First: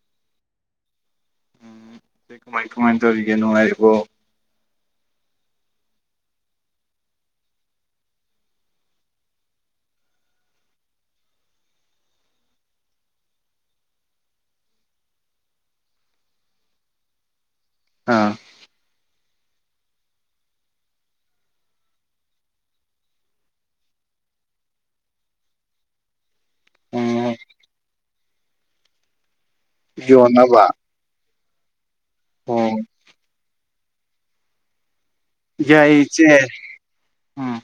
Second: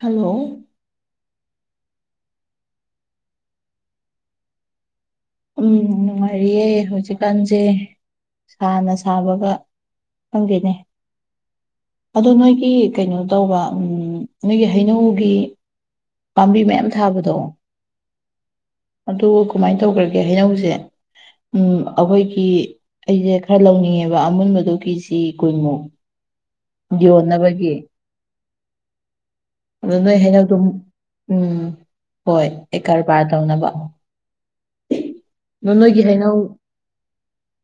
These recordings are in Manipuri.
ꯍꯜꯂꯣ ꯏꯆꯦ ꯀꯃꯥꯏ ꯀꯃꯥꯏꯟ ꯇꯧꯔꯤꯒꯦ ꯅꯨꯡꯉꯥꯏꯔꯤꯕꯣ ꯎꯝ ꯅꯨꯡꯉꯥꯏꯔꯤꯌꯦ ꯍꯧꯖꯤꯛꯀꯥꯟꯖꯦ ꯁꯥꯅ ꯁꯥꯕꯒ ꯈꯪꯗꯦꯅꯦ ꯑꯗꯣ ꯅꯣꯏꯒꯤ ꯀꯩꯅꯣ ꯇꯧꯕ ꯎꯝ ꯅꯣꯏꯒꯤ ꯍꯩꯅꯧꯒꯤ ꯄꯥꯝꯕꯤ ꯃꯌꯥꯝ ꯊꯥꯕꯗꯣ ꯑꯥ ꯑꯗꯨ ꯀꯨꯃꯥꯏ ꯇꯧꯒ꯭ꯔꯒꯦ ꯍꯩꯅꯧꯖꯦ ꯎꯝ ꯑꯈꯣꯏꯒꯤ ꯑꯩꯖꯦ ꯈꯔ ꯂꯧꯅꯤꯡꯉꯦꯕ ꯑꯃꯨꯟꯕꯗꯨ ꯀꯦꯖꯤ ꯀꯨꯟꯃꯨꯛ ꯎꯝ ꯌꯣꯟꯅꯕꯒꯤ ꯑꯗꯨ ꯅꯣꯏ ꯍꯩꯅꯧꯗꯣ ꯌꯣꯟꯅꯕ ꯎꯝ ꯍꯣꯏ ꯑꯣ ꯑꯩ ꯀꯔꯕꯥꯔ ꯇꯧꯅꯕ ꯑꯗꯣ ꯌꯥꯏ ꯅꯣꯏꯒꯤ ꯏꯆꯦ ꯍꯩꯅꯧ ꯎꯝ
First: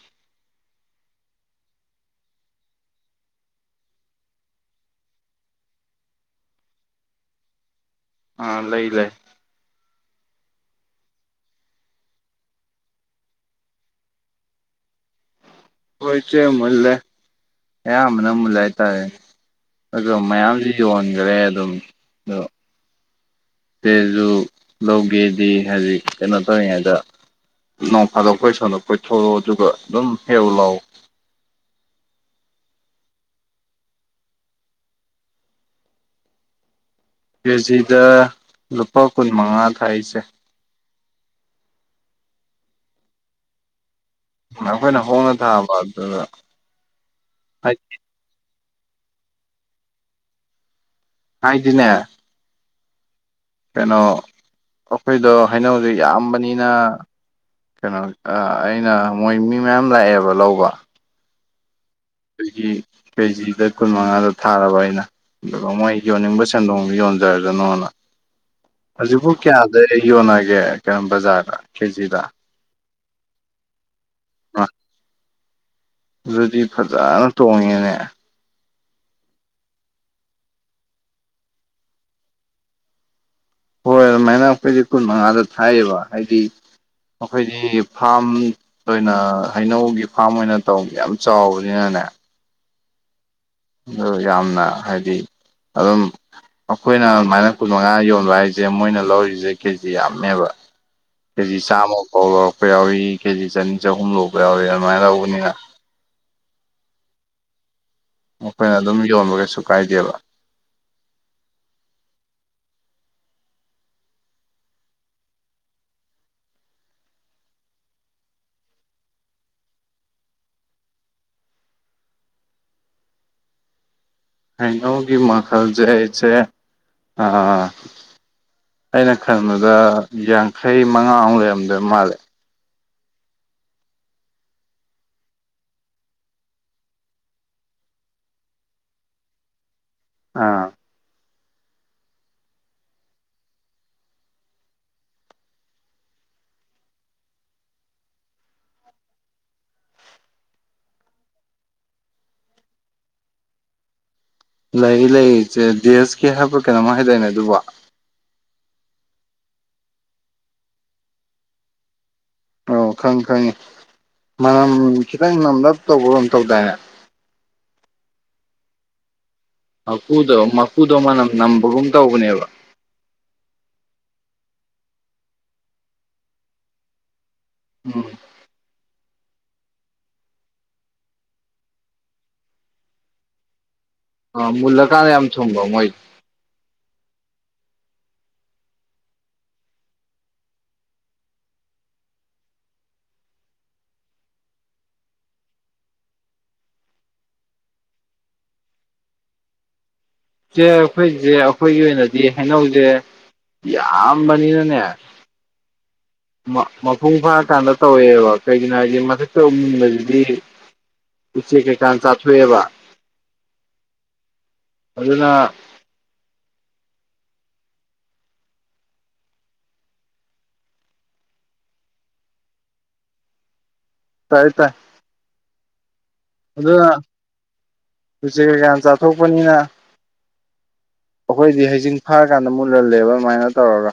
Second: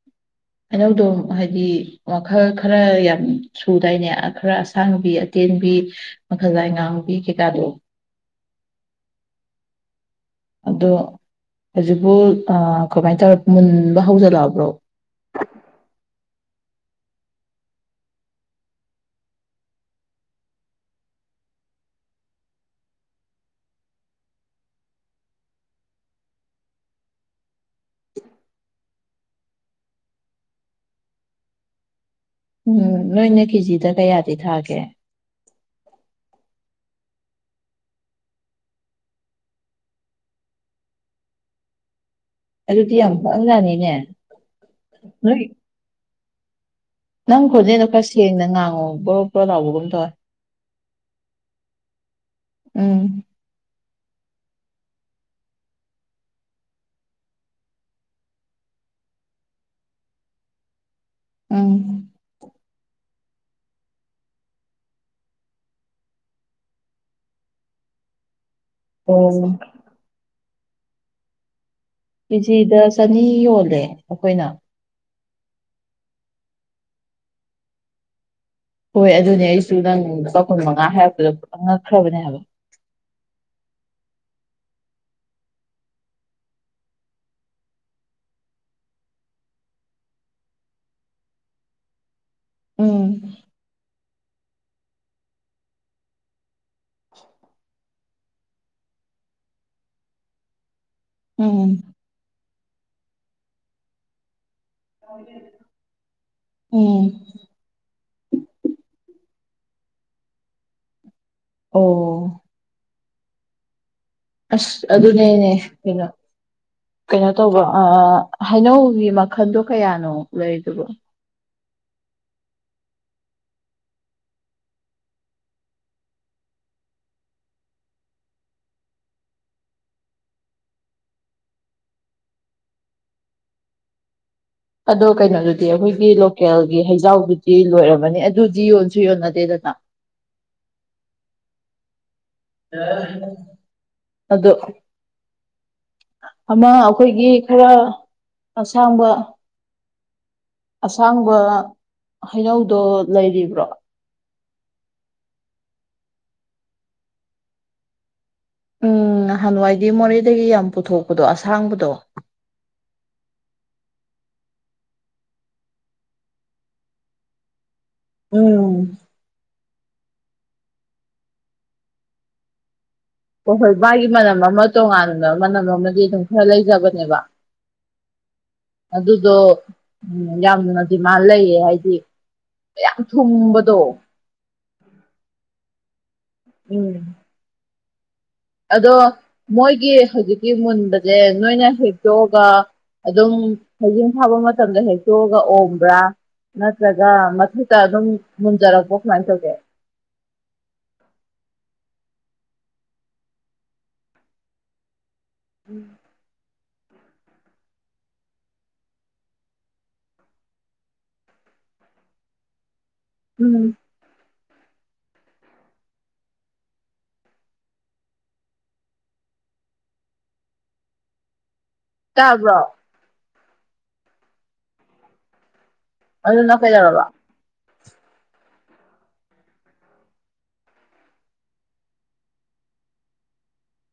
ꯍꯩꯅꯧꯗꯣ ꯍꯥꯏꯗꯤ ꯃꯈꯜ ꯈꯔ ꯌꯥꯝ ꯁꯨꯗꯥꯏꯅꯦ ꯑꯥ ꯈꯔ ꯑꯁꯥꯡꯕꯤ ꯑꯇꯦꯟꯕꯤ ꯃꯈꯥꯖꯥꯏ ꯉꯥꯡꯕꯤ ꯀꯩꯀꯥꯗꯣ ꯑꯥ ꯂꯩ ꯂꯩ ꯑꯗꯣ ꯍꯧꯖꯤꯛꯄꯨ ꯑꯥ ꯀꯃꯥꯏ ꯇꯧꯔꯦ ꯃꯨꯟꯕ ꯍꯧꯖꯜꯂꯛꯑꯕ꯭ꯔꯣ ꯍꯣꯏ ꯏꯆꯦ ꯃꯨꯜꯂꯦ ꯑꯌꯥꯝꯕꯅꯥ ꯃꯨꯜꯂꯦ ꯍꯥꯏꯇꯥꯔꯦꯅꯦ ꯑꯗꯣ ꯃꯌꯥꯝꯖꯨ ꯌꯣꯟꯒ꯭ꯔꯦ ꯑꯗꯨꯝ ꯑꯗꯣ ꯏꯆꯦꯖꯨ ꯂꯧꯒꯦꯗꯤ ꯍꯥꯏꯗꯤ ꯀꯩꯅꯣ ꯇꯧꯔꯤꯉꯩꯗ ꯅꯣꯡ ꯐꯥꯗꯣꯛ ꯑꯈꯣꯏ ꯁꯣꯟꯗ ꯀꯣꯏꯊꯣꯛꯔꯛꯑꯣ ꯑꯗꯨꯒ ꯑꯗꯨꯝ ꯍꯦꯛꯎ ꯂꯥꯎꯋꯣ ꯎꯝ ꯅꯣꯏꯅ ꯀꯦꯖꯤꯗ ꯀꯌꯥꯗꯤ ꯊꯥꯒꯦ ꯀꯦꯖꯤꯗ ꯂꯨꯄꯥ ꯀꯨꯟ ꯃꯉꯥ ꯊꯥꯏ ꯏꯆꯦ ꯑꯗꯨꯗꯤ ꯌꯥꯝ ꯍꯣꯡꯖꯥꯅꯤꯅꯦ ꯑꯥ ꯑꯩꯈꯣꯏꯅ ꯍꯣꯡꯅ ꯅꯣꯏ ꯊꯥꯕ ꯑꯗꯨꯒ ꯅꯪ ꯈꯣꯖꯦꯟꯗꯣ ꯈꯔ ꯁꯦꯡꯅ ꯉꯥꯡꯉꯣ ꯕ꯭ꯔꯣ ꯕ꯭ꯔꯣ ꯂꯥꯎꯕꯒꯨꯝ ꯇꯧꯋꯦ ꯍꯥꯏꯗꯤꯅꯦ ꯎꯝ ꯀꯩꯅꯣ ꯑꯩꯈꯣꯏꯗꯣ ꯍꯩꯅꯧꯖꯦ ꯌꯥꯝꯕꯅꯤꯅ ꯀꯩꯅꯣ ꯑꯥ ꯑꯩꯅ ꯃꯣꯏ ꯃꯤ ꯃꯌꯥꯝ ꯂꯥꯛꯑꯦꯕ ꯂꯧꯕ ꯎꯝ ꯑꯗꯒꯤ ꯀꯦꯖꯤꯗ ꯀꯨꯟ ꯃꯉꯥꯗ ꯊꯥꯔꯕ ꯑꯩꯅ ꯑꯗꯨꯒ ꯃꯣꯏ ꯌꯣꯟꯅꯤꯡꯕ ꯁꯦꯟꯗꯣꯡꯗ ꯌꯣꯟꯖꯔꯖꯅꯣꯅ [inaudible] ꯍꯧꯖꯤꯛꯄꯨ ꯀꯌꯥꯗ ꯌꯣꯟꯅꯒꯦ ꯀꯩꯅꯣ ꯕꯖꯥꯔꯗ ꯀꯦꯖꯤꯗ ꯀꯦꯖꯤꯗ ꯆꯅꯤ ꯌꯣꯜꯂꯦ ꯑꯈꯣꯏꯅ ꯑꯗꯨꯗꯤ ꯐꯥꯖꯅ ꯇꯣꯡꯉꯦꯅꯦ ꯍꯣꯏ ꯑꯗꯨꯅꯦ ꯑꯩꯁꯨ ꯅꯪ ꯂꯨꯄꯥ ꯀꯨꯟ ꯃꯉꯥ ꯍꯥꯏꯔꯛꯄꯗ ꯄꯨꯉꯛ ꯉꯛꯈ꯭ꯔꯕꯅꯦ ꯍꯥꯏꯕ ꯍꯣꯏ ꯑꯗꯨꯃꯥꯏꯅ ꯑꯩꯈꯣꯏꯗꯤ ꯀꯨꯟ ꯃꯉꯥꯗ ꯊꯥꯏꯌꯦꯕ ꯍꯥꯏꯗꯤ ꯑꯩꯈꯣꯏꯗꯤ ꯐꯥ꯭ꯔꯝ ꯈꯣꯏꯅ ꯍꯩꯅꯧꯒꯤ ꯐꯥ꯭ꯔꯝ ꯑꯣꯏꯅ ꯇꯧ ꯌꯥꯝ ꯆꯥꯎꯕꯅꯤꯅꯅꯦ ꯎꯝ ꯑꯗꯣ ꯌꯥꯝꯅ ꯍꯥꯏꯗꯤ ꯑꯗꯨꯝ ꯑꯩꯈꯣꯏꯅ ꯑꯗꯨꯃꯥꯏꯅ ꯀꯨꯟ ꯃꯉꯥ ꯌꯣꯟꯕ ꯍꯥꯏꯖꯦ ꯃꯣꯏꯅ ꯂꯧꯔꯤꯖꯦ ꯀꯦꯖꯤ ꯌꯥꯝꯃꯦꯕ ꯀꯦꯖꯤ ꯎꯝ ꯆꯥꯝꯃ ꯐꯥꯎ ꯂꯧꯔꯛꯄ ꯌꯥꯎꯋꯤ ꯀꯦꯖꯤ ꯆꯅꯤ ꯆꯍꯨꯝ ꯂꯧꯕ ꯌꯥꯎꯔꯑꯦ ꯎꯝ ꯑꯈꯣꯏꯅ ꯑꯗꯨꯝ ꯌꯣꯟꯕ ꯀꯩꯁꯨ ꯀꯥꯏꯗꯦꯕ ꯑꯣ ꯑꯁ ꯑꯗꯨꯅꯦꯅꯦ ꯀꯩꯅꯣ ꯀꯩꯅꯣ ꯇꯧꯕ ꯑꯥ ꯍꯩꯅꯧꯒꯤ ꯃꯈꯟꯗꯣ ꯀꯌꯥꯅꯣ ꯂꯩꯗꯨꯕꯣ ꯍꯩꯅꯧꯒꯤ ꯃꯈꯜꯖꯦ ꯏꯆꯦ ꯑꯥ ꯑꯩꯅ ꯈꯟꯕꯗ ꯌꯥꯡꯈꯩ ꯃꯉꯥꯃꯨꯛ ꯂꯩꯔꯝꯗꯣꯏ ꯃꯥꯜꯂꯦ ꯑꯗꯣ ꯀꯩꯅꯣꯗꯨꯗꯤ ꯑꯩꯈꯣꯏꯒꯤ ꯂꯣꯀꯦꯜꯒꯤ ꯍꯩꯖꯥꯎꯗꯨꯗꯤ ꯂꯣꯏꯔꯝꯃꯅꯤ ꯑꯗꯨꯗꯤ ꯌꯣꯟꯁꯨ ꯌꯣꯟꯅꯗꯦ ꯗꯅꯥ ꯑꯥ ꯑꯗꯣ ꯑꯃ ꯑꯈꯣꯏꯒꯤ ꯈꯔ ꯑꯁꯥꯡꯕ ꯑꯁꯥꯡꯕ ꯍꯩꯅꯧꯗꯣ ꯂꯩꯔꯤꯕ꯭ꯔꯣ ꯂꯩꯔꯤ ꯂꯩꯔꯤ ꯏꯆꯦ ꯗꯦꯁꯀꯤ ꯍꯥꯏꯕ꯭ꯔ ꯀꯩꯅꯣꯃ ꯍꯥꯏꯗꯏꯅꯦ ꯑꯗꯨꯕꯣ ꯎꯝ ꯍꯥꯟꯋꯥꯏꯗꯤ ꯃꯣꯔꯦꯗꯒꯤ ꯌꯥꯝ ꯄꯨꯊꯣꯛꯄꯗꯣ ꯑꯁꯥꯡꯕꯗꯣ ꯑꯧ ꯈꯪꯉꯤ ꯈꯪꯉꯤ ꯃꯅꯝ ꯈꯤꯇꯪ ꯅꯝꯂꯞ ꯇꯧꯕ꯭ꯔꯣ ꯇꯧꯗꯥꯏꯅꯦ ꯎꯝ ꯃꯀꯨꯗꯣ ꯃꯀꯨꯗꯣ ꯃꯅꯝ ꯅꯝꯕꯒꯨꯝ ꯇꯧꯕꯅꯦꯕ ꯑꯣ ꯍꯣꯏ ꯃꯥꯒꯤ ꯃꯅꯝ ꯑꯃ ꯇꯣꯉꯥꯟꯕ ꯃꯅꯝ ꯑꯃꯗꯤ ꯑꯗꯨꯝ ꯈꯔ ꯂꯩꯖꯕꯅꯦꯕ ꯎꯝ ꯑꯗꯨꯗꯣ ꯌꯥꯝꯅ ꯗꯤꯃꯥꯟ ꯂꯩꯌꯦ ꯍꯥꯏꯗꯤ ꯌꯥꯝ ꯊꯨꯝꯕꯗꯣ ꯑ ꯃꯨꯜꯂꯀꯥꯟꯗ ꯌꯥꯝ ꯊꯨꯝꯕ ꯃꯣꯏ ꯎꯝ ꯑꯗꯣ ꯃꯣꯏꯒꯤ ꯍꯨꯖꯤꯛꯀꯤ ꯃꯨꯟꯕꯖꯦ ꯅꯣꯏꯅ ꯍꯦꯛꯇꯣꯛꯑꯒ ꯑꯗꯨꯝ ꯍꯩꯖꯤꯡ ꯐꯥꯕ ꯃꯇꯝꯗ ꯍꯦꯛꯇꯣꯛꯑꯒ ꯑꯣꯝꯕ꯭ꯔꯥ ꯅꯠꯇ꯭ꯔꯒ ꯃꯊꯛꯇ ꯑꯗꯨꯝ ꯃꯨꯟꯖꯔꯛꯄꯣ ꯀꯃꯥꯏꯅ ꯇꯧꯒꯦ ꯆꯦ ꯑꯈꯣꯏꯁꯦ ꯑꯈꯣꯏꯒꯤ ꯑꯣꯏꯅꯗꯤ ꯍꯩꯅꯧꯁꯦ ꯌꯥꯝꯕꯅꯤꯅꯅꯦ [unintelligible] ꯃ-ꯃꯄꯨꯡ ꯐꯥꯔꯀꯥꯟꯗ ꯇꯧꯋꯦꯕ ꯀꯩꯒꯤꯅꯣ ꯍꯥꯏꯗꯤ ꯃꯊꯛꯇ ꯃꯨꯟꯕꯖꯤꯗꯤ ꯎꯆꯦꯛ ꯀꯩꯀꯥꯅ ꯆꯥꯊꯣꯛꯑꯦꯕ ꯎꯝ ꯑꯗꯨꯅ ꯇꯥꯕ꯭ꯔꯣ ꯇꯥꯏꯑꯦ ꯇꯥꯏ ꯑꯗꯨꯅ ꯎꯆꯦ ꯀꯩꯀꯥꯅ ꯆꯥꯊꯣꯛꯄꯅꯤꯅ ꯑꯈꯣꯏꯗꯤ ꯍꯩꯖꯤꯡ ꯐꯥꯔꯀꯥꯟꯗ ꯃꯨꯜꯍꯜꯂꯦꯕ ꯑꯗꯨꯃꯥꯏꯅ ꯇꯧꯔꯒ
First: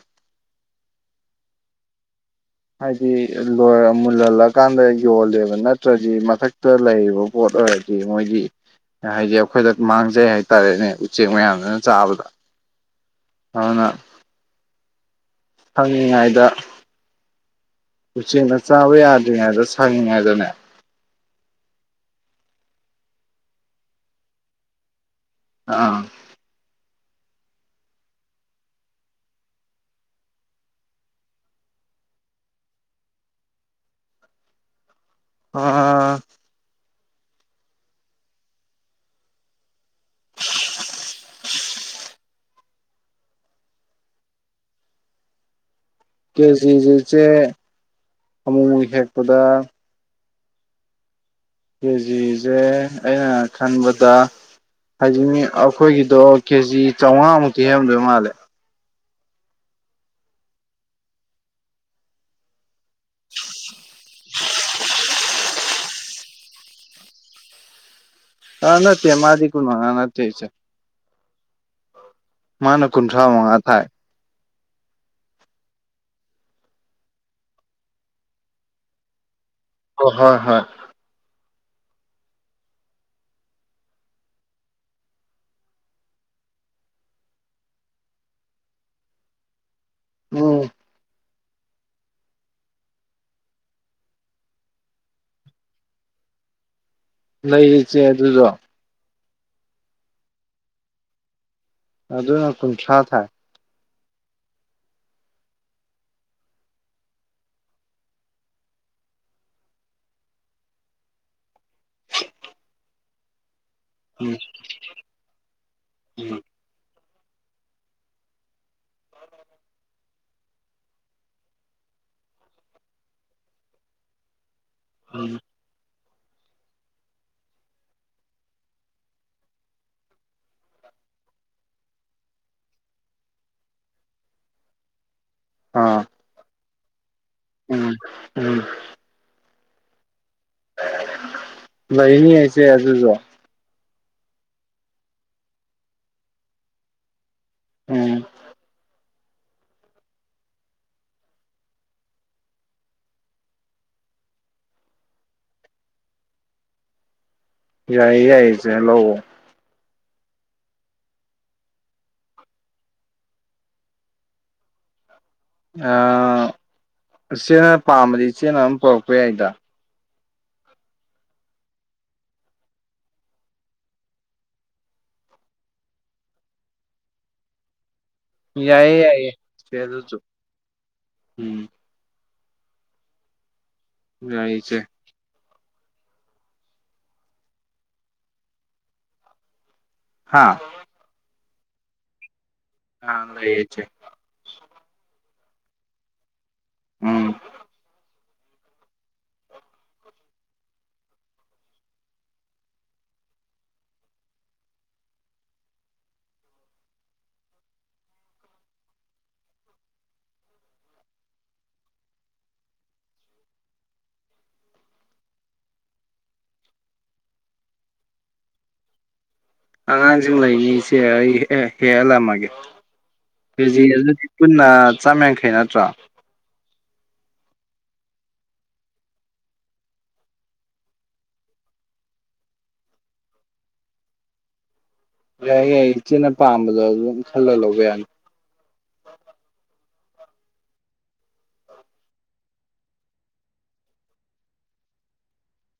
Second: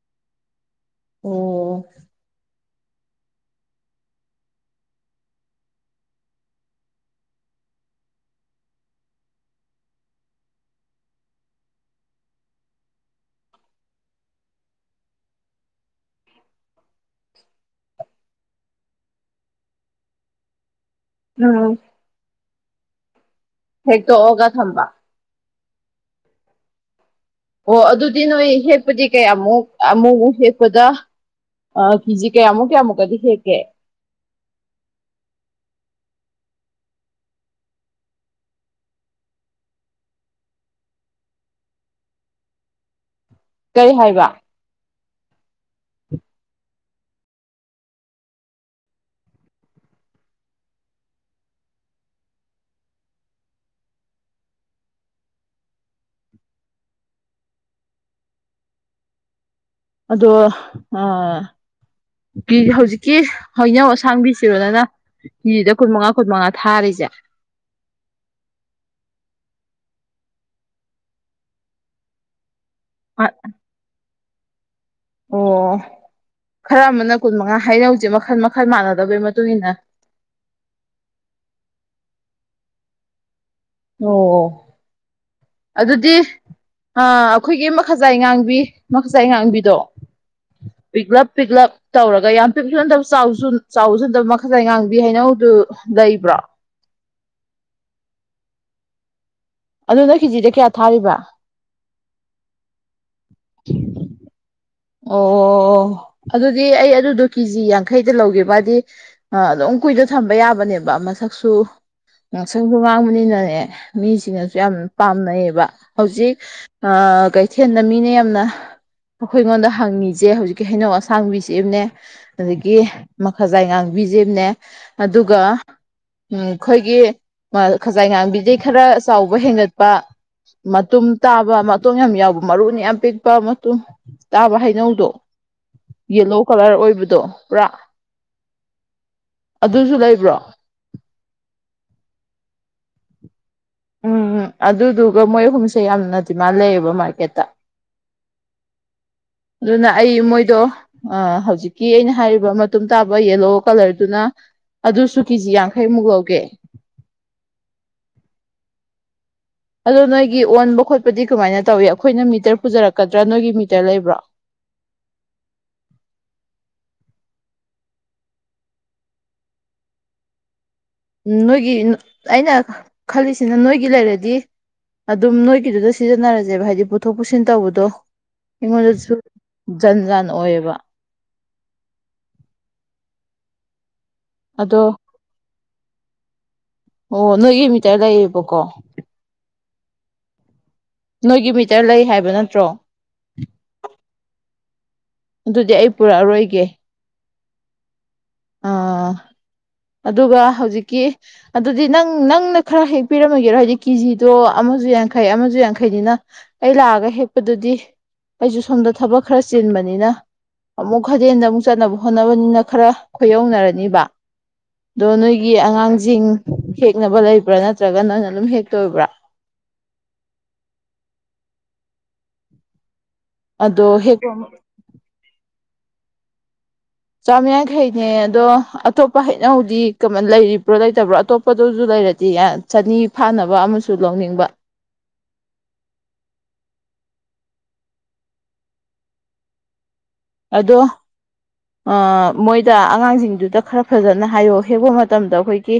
ꯑꯣ ꯍꯥꯏꯗꯤ ꯂꯣꯏꯔ ꯃꯨꯜꯍꯜꯂꯀꯥꯟꯗ ꯌꯣꯜꯂꯦꯕ ꯅꯠꯇ꯭ꯔꯗꯤ ꯃꯊꯛꯇ ꯂꯩꯔꯤꯕ ꯄꯣꯠ ꯑꯣꯏꯔꯗꯤ ꯃꯣꯏꯒꯤ ꯍꯥꯏꯗꯤ ꯑꯩꯈꯣꯏꯗ ꯃꯥꯡꯖꯩ ꯍꯥꯏꯇꯥꯔꯦꯅꯦ ꯎꯆꯦꯛ ꯃꯌꯥꯝꯗꯨꯅ ꯆꯥꯕꯗ ꯑꯗꯨꯅ ꯁꯪꯉꯤꯉꯩꯗ ꯎꯆꯦꯛꯅ ꯆꯥꯕ ꯌꯥꯗ꯭ꯔꯤꯉꯩꯗ ꯁꯪꯉꯤꯉꯩꯗꯅꯦ ꯅꯥ ꯍꯦꯛꯇꯣꯛꯑꯒ ꯊꯝꯕ ꯑꯥ ꯑꯣ ꯑꯗꯨꯗꯤ ꯅꯣꯏ ꯍꯦꯛꯄꯗꯤ ꯀꯌꯥꯃꯨꯛ ꯑꯃꯨꯛ ꯃꯨꯛ ꯍꯦꯛꯄꯗ ꯑ ꯀꯤꯖꯤ ꯀꯌꯥꯃꯨꯛ ꯀꯌꯥꯃꯨꯛꯀꯗꯤ ꯍꯦꯛꯀꯦ ꯑꯥ ꯀꯩ ꯍꯥꯏꯕ ꯀꯦꯖꯤꯁꯤꯆꯦ ꯑꯃꯨ ꯃꯨꯛ ꯍꯦꯛꯄꯗ ꯀꯦꯖꯤꯁꯦ ꯑꯩꯅ ꯈꯟꯕꯗ ꯍꯧꯖꯤꯛ ꯃꯤ ꯑꯈꯣꯏꯒꯤꯗꯣ ꯀꯦꯖꯤ ꯆꯧꯉꯥꯃꯨꯛꯇꯤ ꯍꯦꯛꯑꯝꯗꯣꯏ ꯃꯥꯜꯂꯦ ꯑꯗꯣ ꯑ ꯀꯤ ꯍꯧꯖꯤꯛꯀꯤ ꯍꯩꯅꯧ ꯁꯥꯡꯕꯤꯁꯤꯔꯣ ꯅꯪꯅ ꯀꯤꯖꯤꯗ ꯀꯨꯟ ꯃꯉꯥ ꯀꯨꯟ ꯃꯉꯥ ꯊꯥꯔꯤꯁꯦ ꯑ ꯅꯠꯇꯦ ꯃꯥꯗꯤ ꯀꯨꯟ ꯃꯉꯥ ꯅꯠꯇꯦ ꯏꯆꯦ ꯃꯥꯅ ꯀꯨꯟꯊ꯭ꯔꯥ ꯃꯉꯥ ꯊꯥꯏ ꯑꯣ ꯈꯔ ꯑꯃꯅ ꯀꯨꯟ ꯃꯉꯥ ꯍꯥꯏꯅꯧꯁꯦ ꯃꯈꯜ ꯃꯈꯜ ꯃꯥꯟꯅꯗꯕꯩ ꯃꯇꯨꯡ ꯏꯟꯅ ꯑꯣ ꯍꯣꯏ ꯍꯣꯏ ꯑꯣ ꯑꯣ ꯑꯗꯨꯗꯤ ꯑꯥ ꯑꯩꯈꯣꯏꯒꯤ ꯃꯈꯖꯥꯏ ꯉꯥꯡꯕꯤ ꯃꯈꯖꯥꯏ ꯉꯥꯡꯕꯤꯗꯣ ꯎꯝ ꯄꯤꯛꯂꯞ ꯄꯤꯛꯂꯞ ꯇꯧꯔꯒ ꯌꯥꯝ ꯄꯤꯛꯄꯁꯨ ꯅꯠꯗꯕ ꯆꯥꯎꯁꯨ ꯆꯥꯎꯕꯁꯨ ꯅꯠꯗꯕ ꯃꯈꯖꯥꯏ ꯉꯥꯡꯕꯤ ꯍꯩꯅꯧꯗꯨ ꯂꯩꯕ꯭ꯔꯣ ꯂꯩꯔꯤꯖꯦ ꯑꯗꯨꯁꯨ ꯑꯗꯨꯗ ꯀꯦꯖꯤꯗ ꯀꯌꯥ ꯊꯥꯔꯤꯕ ꯑꯗꯨꯅ ꯀꯨꯟꯊ꯭ꯔꯥ ꯊꯥꯏ ꯑꯣ ꯑꯣ ꯑꯗꯨꯗꯤ ꯑꯩ ꯑꯗꯨꯗꯣ ꯀꯦꯖꯤ ꯌꯥꯡꯈꯩꯗ ꯂꯧꯒꯦꯕ ꯍꯥꯗꯤ ꯑꯥ ꯑꯗꯨꯝ ꯀꯨꯏꯗ ꯊꯝꯕ ꯌꯥꯕꯅꯦꯕ ꯃꯁꯛꯁꯨ ꯉꯛꯁꯪꯖꯨ ꯉꯥꯡꯕꯅꯤꯅꯅꯦ ꯎꯝ ꯃꯤꯁꯤꯡꯅꯖꯨ ꯌꯥꯝ ꯄꯥꯝꯅꯩꯌꯦꯕ ꯍꯧꯖꯤꯛ ꯎꯝ ꯑꯥ ꯀꯩꯊꯦꯜꯗ ꯃꯤꯅ ꯌꯥꯝꯅ ꯑꯩꯉꯣꯟꯗ ꯍꯪꯉꯤꯖꯦ ꯍꯧꯖꯤꯛꯀꯤ ꯍꯩꯅꯧ ꯑꯁꯥꯡꯕꯤꯁꯤ ꯑꯝꯅꯦ ꯍꯧꯖꯤꯛꯀꯤ ꯃꯈꯖꯥꯏ ꯉꯥꯡꯕꯤꯖꯤ ꯑꯝꯅꯦ ꯑꯗꯨꯒ ꯎꯝ ꯎꯝ ꯈꯣꯏꯒꯤ ꯃꯥꯈꯖꯥꯏ ꯉꯥꯡꯕꯤꯗꯩ ꯈꯔ ꯆꯥꯎꯕ ꯍꯦꯟꯒꯠꯄ ꯃꯇꯨꯝ ꯇꯥꯕ ꯃꯇꯣꯡ ꯌꯥꯝ ꯌꯥꯎꯕ ꯃꯔꯨꯅ ꯌꯥꯝ ꯄꯤꯛꯄ ꯃꯇꯨꯝ ꯇꯥꯕ ꯍꯩꯅꯧꯗꯣ ꯑꯥ ꯌꯦꯂꯣ ꯀꯂꯔ ꯑꯣꯏꯕꯗꯣ ꯄꯨꯔꯥ ꯎꯝ ꯎꯝ ꯑꯗꯨꯖꯨ ꯂꯩꯕ꯭ꯔꯣ ꯂꯩꯅꯤ ꯏꯆꯦ ꯑꯗꯨꯖꯣ ꯎꯝ ꯎꯝ ꯑꯗꯨꯗꯨꯒ ꯃꯣꯏ ꯑꯍꯨꯝꯁꯦ ꯌꯥꯝꯅ ꯗꯤꯃꯥꯟ ꯂꯩꯌꯦꯕ ꯃꯥꯔꯀꯦꯠꯇ ꯎꯝ ꯑꯗꯨꯅ ꯑꯩ ꯃꯣꯏꯗꯣ ꯑꯥ ꯍꯧꯖꯤꯛꯀꯤ ꯑꯩꯅ ꯍꯥꯏꯔꯤꯕ ꯃꯇꯨꯡ ꯇꯥꯕ ꯌꯦꯂꯣ ꯀꯂꯔꯗꯨꯅ ꯑꯗꯨꯁꯨ ꯀꯦꯖꯤ ꯌꯥꯡꯈꯩꯃꯨꯛ ꯂꯧꯒꯦ ꯌꯥꯏꯌꯦ ꯌꯥꯏꯌꯦ ꯏꯆꯦ ꯂꯧꯑꯣ ꯑꯗꯣ ꯅꯣꯏꯒꯤ ꯑꯣꯟꯕ ꯈꯣꯠꯄꯗꯤ ꯀꯃꯥꯏꯅ ꯇꯧꯋꯤ ꯑꯩꯈꯣꯏꯅ ꯃꯤꯇꯔ ꯄꯨꯖꯔꯛꯀꯗ꯭ꯔꯥ ꯅꯣꯏꯒꯤ ꯃꯤꯇꯔ ꯂꯩꯕ꯭ꯔꯣ ꯑꯥ ꯏꯆꯦꯅ ꯄꯥꯝꯃꯗꯤ ꯏꯆꯦꯅ ꯑꯝ ꯄꯣꯔꯛꯄ ꯌꯥꯏꯗ ꯅꯣꯏꯒꯤ ꯅꯣ ꯑꯩꯅ ꯈꯜꯂꯤꯁꯤꯅ ꯅꯣꯏꯒꯤ ꯂꯩꯔꯗꯤ ꯑꯗꯨꯝ ꯅꯣꯏꯒꯤꯗꯨꯗ ꯁꯤꯖꯤꯟꯅꯔꯖꯦꯕ ꯍꯥꯏꯗꯤ ꯄꯨꯊꯣꯛ ꯄꯨꯁꯤꯟ ꯇꯧꯕꯗꯣ ꯌꯥꯏꯌꯦ ꯑꯩꯉꯣꯟꯗꯁꯨ ꯌꯥꯏꯌꯦ ꯏꯆꯦ ꯖꯟ ꯑꯗꯨꯁꯨ ꯖꯥꯟ ꯑꯣꯏꯌꯦꯕ ꯎꯝ ꯌꯥꯏ ꯏꯆꯦ ꯑꯗꯣ ꯑꯣ ꯅꯣꯏꯒꯤ ꯃꯤꯇꯔ ꯂꯩꯌꯦꯕꯀꯣ ꯍꯥꯥ ꯅꯣꯏꯒꯤ ꯃꯤꯇꯔ ꯂꯩ ꯍꯥꯏꯕ ꯅꯠꯇ꯭ꯔꯣ ꯑꯥꯡ ꯂꯩꯌꯦ ꯏꯆꯦ ꯑꯗꯨꯗꯤ ꯑꯩ ꯄꯨꯔꯛꯑꯔꯣꯏꯒꯦ ꯎꯝ ꯑꯥ ꯑꯗꯨꯒ ꯍꯧꯖꯤꯛꯀꯤ ꯑꯗꯨꯗꯤ ꯅꯪ ꯅꯪꯅ ꯈꯔ ꯍꯦꯛꯄꯤꯔꯝꯃꯒꯦꯔꯣ ꯍꯥꯏꯗꯤ ꯀꯦꯖꯤꯗꯣ ꯑꯃꯥꯖꯨ ꯌꯥꯡꯈꯩ ꯑꯃꯥꯖꯨ ꯌꯥꯡꯈꯩꯅꯤꯅ ꯑꯩ ꯂꯥꯛꯑꯒ ꯍꯦꯛꯄꯗꯨꯗꯤ ꯑꯩꯖꯨ ꯁꯣꯝꯗ ꯊꯕꯛ ꯈꯔ ꯆꯤꯟꯕꯅꯤꯅ ꯑꯃꯨꯛ ꯈꯗꯦꯟꯗ ꯑꯃꯨꯛ ꯆꯠꯅꯕ ꯍꯣꯠꯅꯕꯅꯤꯅ ꯈꯔ ꯈꯣꯏꯌꯧꯅꯔꯅꯤꯕ ꯗꯣ ꯅꯣꯏꯒꯤ ꯑꯉꯥꯡꯖꯤꯡ ꯍꯦꯛꯅꯕ ꯂꯩꯕ꯭ꯔꯥ ꯅꯠꯇ꯭ꯔꯒ ꯅꯪꯅ ꯗꯨꯝ ꯍꯦꯛꯇꯣꯏꯕ꯭ꯔꯥ ꯑꯉꯥꯡꯖꯤꯡ ꯂꯩꯅꯤ ꯏꯆꯦ ꯑꯩ ꯑꯦ ꯍꯦꯍꯜꯂꯝꯃꯒꯦ ꯀꯦꯖꯤ ꯑꯗꯣ ꯑꯗꯨꯗꯤ ꯍꯦꯛꯄ ꯄꯨꯟꯅ ꯆꯥꯝ ꯌꯥꯡꯈꯩ ꯅꯠꯇ꯭ꯔꯣ ꯆꯥꯝ ꯌꯥꯡꯈꯩꯅꯦ ꯑꯗꯣ ꯑꯇꯣꯞꯄ ꯍꯩꯅꯧꯗꯤ ꯀꯃꯟ ꯂꯩꯔꯤꯕ꯭ꯔꯣ ꯂꯩꯇꯕ꯭ꯔꯣ ꯑꯇꯣꯞ ꯄꯗꯨꯖꯨ ꯂꯩꯔꯗꯤ ꯑꯦ ꯆꯅꯤ ꯐꯥꯅꯕ ꯑꯃꯥꯁꯨ ꯂꯧꯅꯤꯡꯕ ꯌꯥꯏ ꯌꯥꯏ ꯏꯆꯦꯅ ꯄꯥꯝꯕꯗꯣ ꯑꯗꯣꯗꯨꯝ ꯈꯜꯂ ꯂꯧꯕ ꯌꯥꯅꯤ ꯑꯗꯣ ꯑꯥ ꯃꯣꯏꯗ ꯑꯉꯥꯡꯖꯤꯡꯗꯨꯗ ꯈꯔ ꯐꯖꯅ ꯍꯥꯏꯌꯣ ꯍꯦꯛꯄ ꯃꯇꯝꯗ ꯑꯩꯈꯣꯏꯒꯤ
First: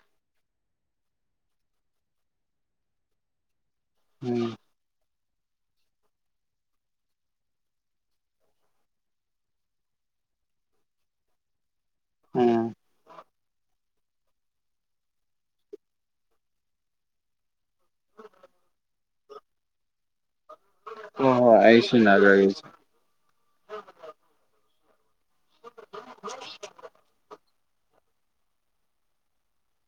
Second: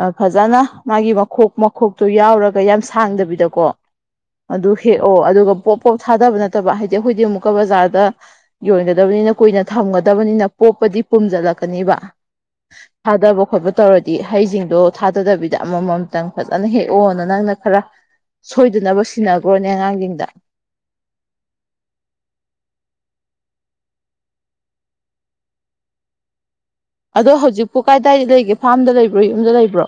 ꯑꯥ ꯐꯖꯅ ꯃꯥꯒꯤ ꯃꯈꯣꯛ ꯃꯈꯣꯛꯇꯣ ꯌꯥꯎꯔꯒ ꯌꯥꯝ ꯁꯥꯡꯗꯕꯤꯗꯀꯣ ꯎꯝ ꯑꯗꯨ ꯍꯦꯛꯑꯣ ꯑꯗꯨꯒ ꯄꯣꯞ ꯄꯣꯞ ꯊꯥꯗꯕ ꯅꯠꯇꯕ ꯍꯥꯏꯗꯤ ꯑꯩꯈꯣꯏꯗꯤ ꯑꯃꯨꯛꯀ ꯕꯖꯥꯔꯗ ꯌꯣꯟꯒꯗꯕꯅꯤꯅ ꯀꯨꯏꯅ ꯊꯝꯒꯗꯕꯅꯤꯅ ꯄꯣꯞꯄꯗꯤ ꯄꯨꯝꯖꯜꯂꯛ ꯀꯅꯤꯕ ꯎꯝ ꯊꯥꯗꯕ ꯈꯣꯠꯄ ꯇꯧꯔꯗꯤ ꯍꯩꯖꯤꯡꯗꯣ ꯊꯥꯗꯗꯕꯤꯗ ꯑꯃꯃꯝꯇꯪ ꯐꯖꯅ ꯍꯦꯛꯑꯣꯅ ꯅꯪꯅ ꯈꯔ ꯁꯣꯏꯗꯅꯕ ꯁꯤꯟꯅꯒ꯭ꯔꯣꯅꯦ ꯑꯉꯥꯡꯖꯤꯡꯗ ꯍꯣ ꯍꯣꯢ ꯑꯩ ꯁꯤꯟꯅꯒ꯭ꯔꯒꯦ ꯏꯆꯦ [inaudible] ꯑꯗꯣ ꯍꯧꯖꯤꯛꯄꯨ ꯀꯥꯏꯗꯥꯏ ꯂꯩꯒꯦ ꯐꯥ꯭ꯔꯝꯗ ꯂꯩꯕ꯭ꯔꯣ ꯌꯨꯝꯗ ꯂꯩꯕ꯭ꯔꯣ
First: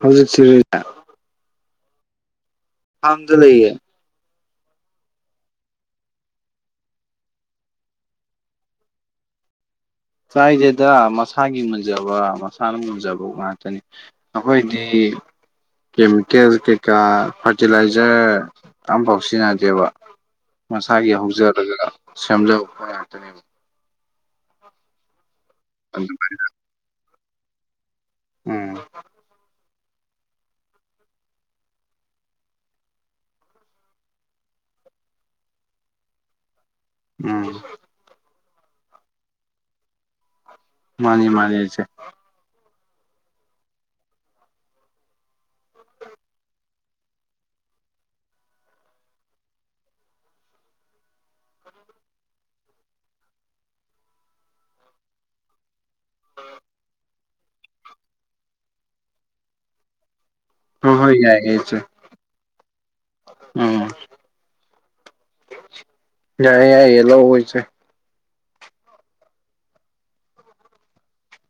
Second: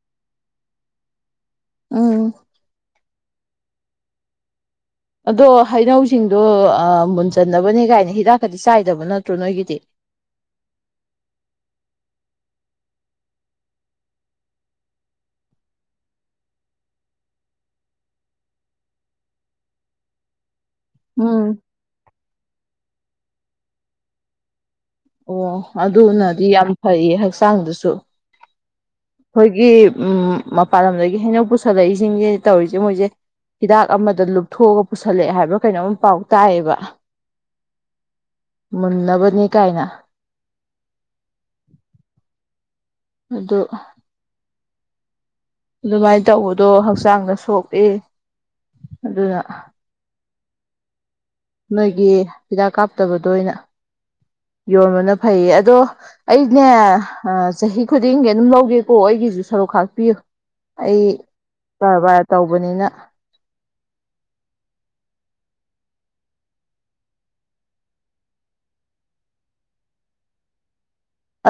ꯍꯧꯖꯤꯛꯁꯤ [unintelligible] ꯎꯝ ꯐꯥꯝꯗ ꯂꯩꯌꯦ ꯑꯗꯣ ꯍꯩꯅꯧꯁꯤꯡꯗꯣ ꯑꯥ ꯃꯨꯟꯖꯟꯅꯕꯅꯦ ꯀꯥꯏꯅ ꯍꯤꯗꯥꯛꯀꯗꯤ ꯆꯥꯏꯗꯕ ꯅꯠꯇ꯭ꯔꯣ ꯅꯣꯏꯒꯤꯗꯤ ꯆꯥꯏꯗꯦꯗ ꯃꯁꯥꯒꯤ ꯃꯨꯟꯖꯕ ꯃꯁꯥꯅ ꯃꯨꯟꯖꯕ ꯉꯥꯛꯇꯅꯤ ꯑꯩꯈꯣꯏꯗꯤ ꯀꯦꯃꯤꯀꯦꯜ ꯀꯩꯀꯥ ꯐꯔꯇꯤꯂꯥꯏꯖꯔ ꯑꯝꯕꯥꯎ ꯁꯤꯖꯤꯟꯅꯗꯦꯕ ꯃꯁꯥꯒꯤ ꯎꯝ ꯍꯧꯖꯕꯒ ꯁꯦꯝꯖꯕ ꯄꯣꯠ ꯉꯥꯛꯇꯅꯦꯕ ꯑꯣ ꯑꯗꯨꯅꯗꯤ ꯌꯥꯝ ꯐꯩꯌꯦ ꯍꯛꯆꯥꯡꯗꯁꯨ ꯎꯝ ꯈꯣꯏꯒꯤ ꯎꯝ ꯃꯄꯥꯟ ꯂꯝꯗꯒꯤ ꯍꯩꯅꯧ ꯄꯨꯁꯜꯂꯛꯏꯁꯤꯡꯁꯦ ꯇꯧꯔꯤꯁꯦ ꯃꯣꯏꯁꯦ ꯍꯤꯗꯥꯛ ꯑꯃꯗꯣ ꯂꯨꯞꯊꯣꯛꯒ ꯄꯨꯁꯜꯂꯛꯑꯦ ꯍꯥꯏꯕ꯭ꯔꯥ ꯀꯩꯅꯣꯝ ꯄꯥꯎ ꯇꯥꯏꯌꯦꯕ ꯎꯝ ꯃꯨꯟꯅꯕꯅꯤ ꯀꯥꯏꯅ ꯃꯥꯅꯤ ꯃꯥꯅꯤ ꯢꯆꯦ ꯑꯗꯣ ꯑꯗꯨꯃꯥꯏ ꯇꯧꯕꯗꯣ ꯍꯛꯆꯥꯡꯗ ꯁꯣꯛꯢ ꯑꯗꯨꯅ ꯅꯣꯏꯒꯤ ꯍꯤꯗꯥꯛ ꯀꯥꯞꯇꯕꯗꯣ ꯑꯣꯏꯅ ꯌꯣꯟꯕꯅ ꯐꯩꯌꯦ ꯑꯗꯣ ꯑꯩꯅꯦ ꯑꯥ ꯆꯍꯤ ꯈꯨꯗꯤꯡꯒꯤ ꯑꯗꯨꯝ ꯂꯧꯒꯦꯀꯣ ꯑꯩꯒꯤꯁꯨ ꯁꯔꯨꯛ ꯈꯥꯛꯄꯤꯌꯨ ꯍꯣꯏ ꯑꯩ ꯍꯣꯏ ꯌꯥꯏꯌꯦ ꯏꯆꯦ ꯀꯔꯕꯥꯔ ꯇꯧꯕꯅꯤꯅ ꯎꯝ ꯌꯥꯏꯌꯦ ꯌꯥꯏꯌꯦ ꯂꯧꯋꯣ ꯏꯆꯦ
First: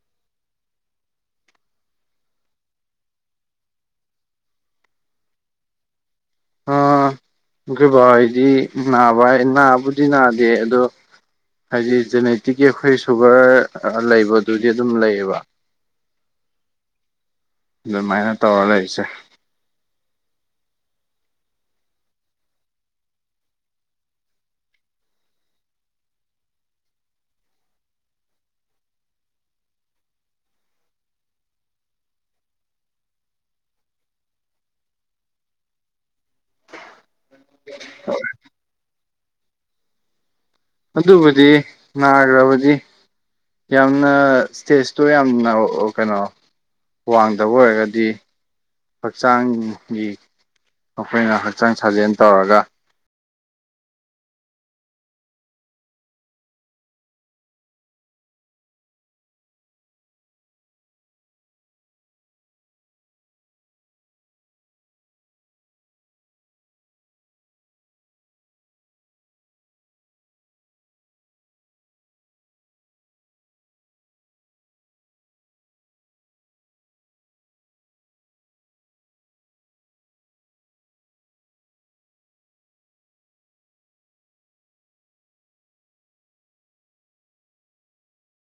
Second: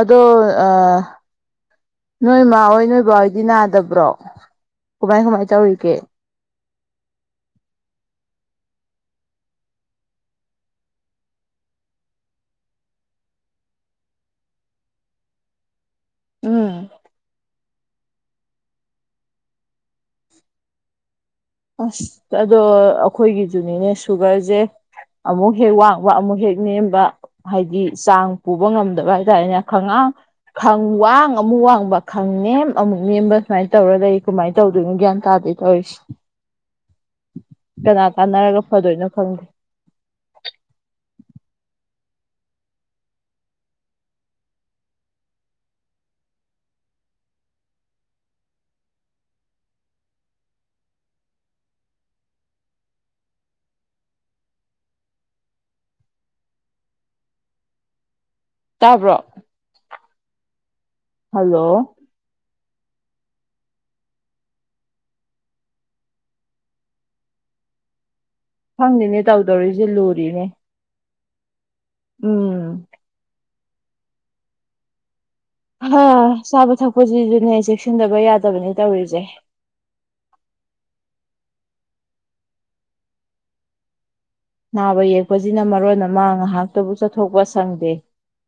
ꯑꯗꯣ ꯑꯥ ꯅꯣꯏꯃꯥ ꯍꯣꯏ ꯅꯣꯏꯕꯥ ꯍꯣꯏꯗꯤ ꯅꯥꯗꯕ꯭ꯔꯣ ꯀꯃꯥꯏ ꯀꯃꯥꯏ ꯇꯧꯔꯤꯒꯦ ꯑꯥ ꯑꯩꯈꯣꯏ ꯕꯥ ꯍꯣꯏꯗꯤ ꯅꯥꯕ ꯍꯥꯏ ꯅꯥꯕꯨꯗꯤ ꯅꯥꯗꯦ ꯑꯗꯣ ꯍꯥꯏꯗꯤ ꯖꯦꯅꯦꯇꯤꯛꯀꯤ ꯑꯩꯈꯣꯏ ꯁꯨꯒꯔ ꯑꯥ ꯂꯩꯕꯗꯨꯗꯤ ꯑꯗꯨꯝ ꯂꯩꯌꯦꯕ ꯎꯨꯝ ꯅꯨꯃꯥꯏꯅ ꯇꯧꯔ ꯂꯩꯔꯤ ꯏꯆꯦ ꯑꯁ ꯑꯗꯣ ꯑꯩꯈꯣꯏꯒꯤꯖꯨꯅꯤꯅꯦ ꯁꯨꯒꯔꯖꯦ ꯑꯃꯨꯛ ꯍꯦꯛ ꯋꯥꯡꯕ ꯑꯃꯨꯛ ꯍꯦꯛ ꯅꯦꯝꯕ ꯍꯥꯏꯗꯤ ꯆꯥꯡ ꯄꯨꯕ ꯉꯝꯗꯕ ꯍꯥꯏꯇꯥꯔꯦꯅꯦ ꯈꯉꯥꯡ ꯈꯪꯋꯥꯡ ꯑꯃꯨꯛ ꯋꯥꯡꯕ ꯈꯪꯅꯦꯝ ꯑꯃꯨꯛ ꯅꯦꯝꯕ ꯁꯨꯃꯥꯏꯅ ꯇꯧꯔ ꯂꯩ ꯀꯃꯥꯏꯅ ꯇꯧꯗꯣꯏꯅꯣ ꯒ꯭ꯌꯥꯟ ꯇꯥꯗꯦ ꯇꯧꯔꯤꯁꯦ ꯀꯅꯥ ꯇꯥꯟꯅꯔꯒ ꯐꯗꯣꯏꯅꯣ ꯈꯪꯗꯦ ꯑꯗꯨꯕꯨꯗꯤ ꯅꯥꯒ꯭ꯔꯕꯗꯤ ꯌꯥꯝꯅ ꯁ꯭ꯇꯦꯖꯇꯣ ꯌꯥꯝꯅ ꯑꯧ ꯀꯩꯅꯣ ꯋꯥꯡꯗꯕ ꯑꯣꯏꯔꯒꯗꯤ ꯍꯛꯆꯥꯡꯒꯤ ꯑꯈꯣꯏꯅ ꯍꯛꯆꯥꯡ ꯁꯥꯖꯦꯟ ꯇꯧꯔꯒ ꯇꯥꯕ꯭ꯔꯣ ꯍꯜꯂꯣ ꯈꯪꯗꯦꯅꯦ ꯇꯧꯗꯧꯔꯤꯁꯦ ꯂꯨꯔꯤꯅꯦ ꯎꯨꯝ ꯍꯥ ꯆꯥꯕ ꯊꯛꯄꯖꯤꯖꯨꯅꯦ ꯆꯦꯛꯁꯤꯟꯗꯕ ꯌꯥꯗꯕꯅꯦ ꯇꯧꯔꯤꯖꯦ ꯅꯥꯕ ꯌꯦꯛꯄꯁꯤꯅ ꯃꯔꯣꯟ ꯑꯃ ꯉꯍꯥꯛꯇꯕꯨ ꯆꯠꯊꯣꯛꯄ ꯁꯪꯗꯦ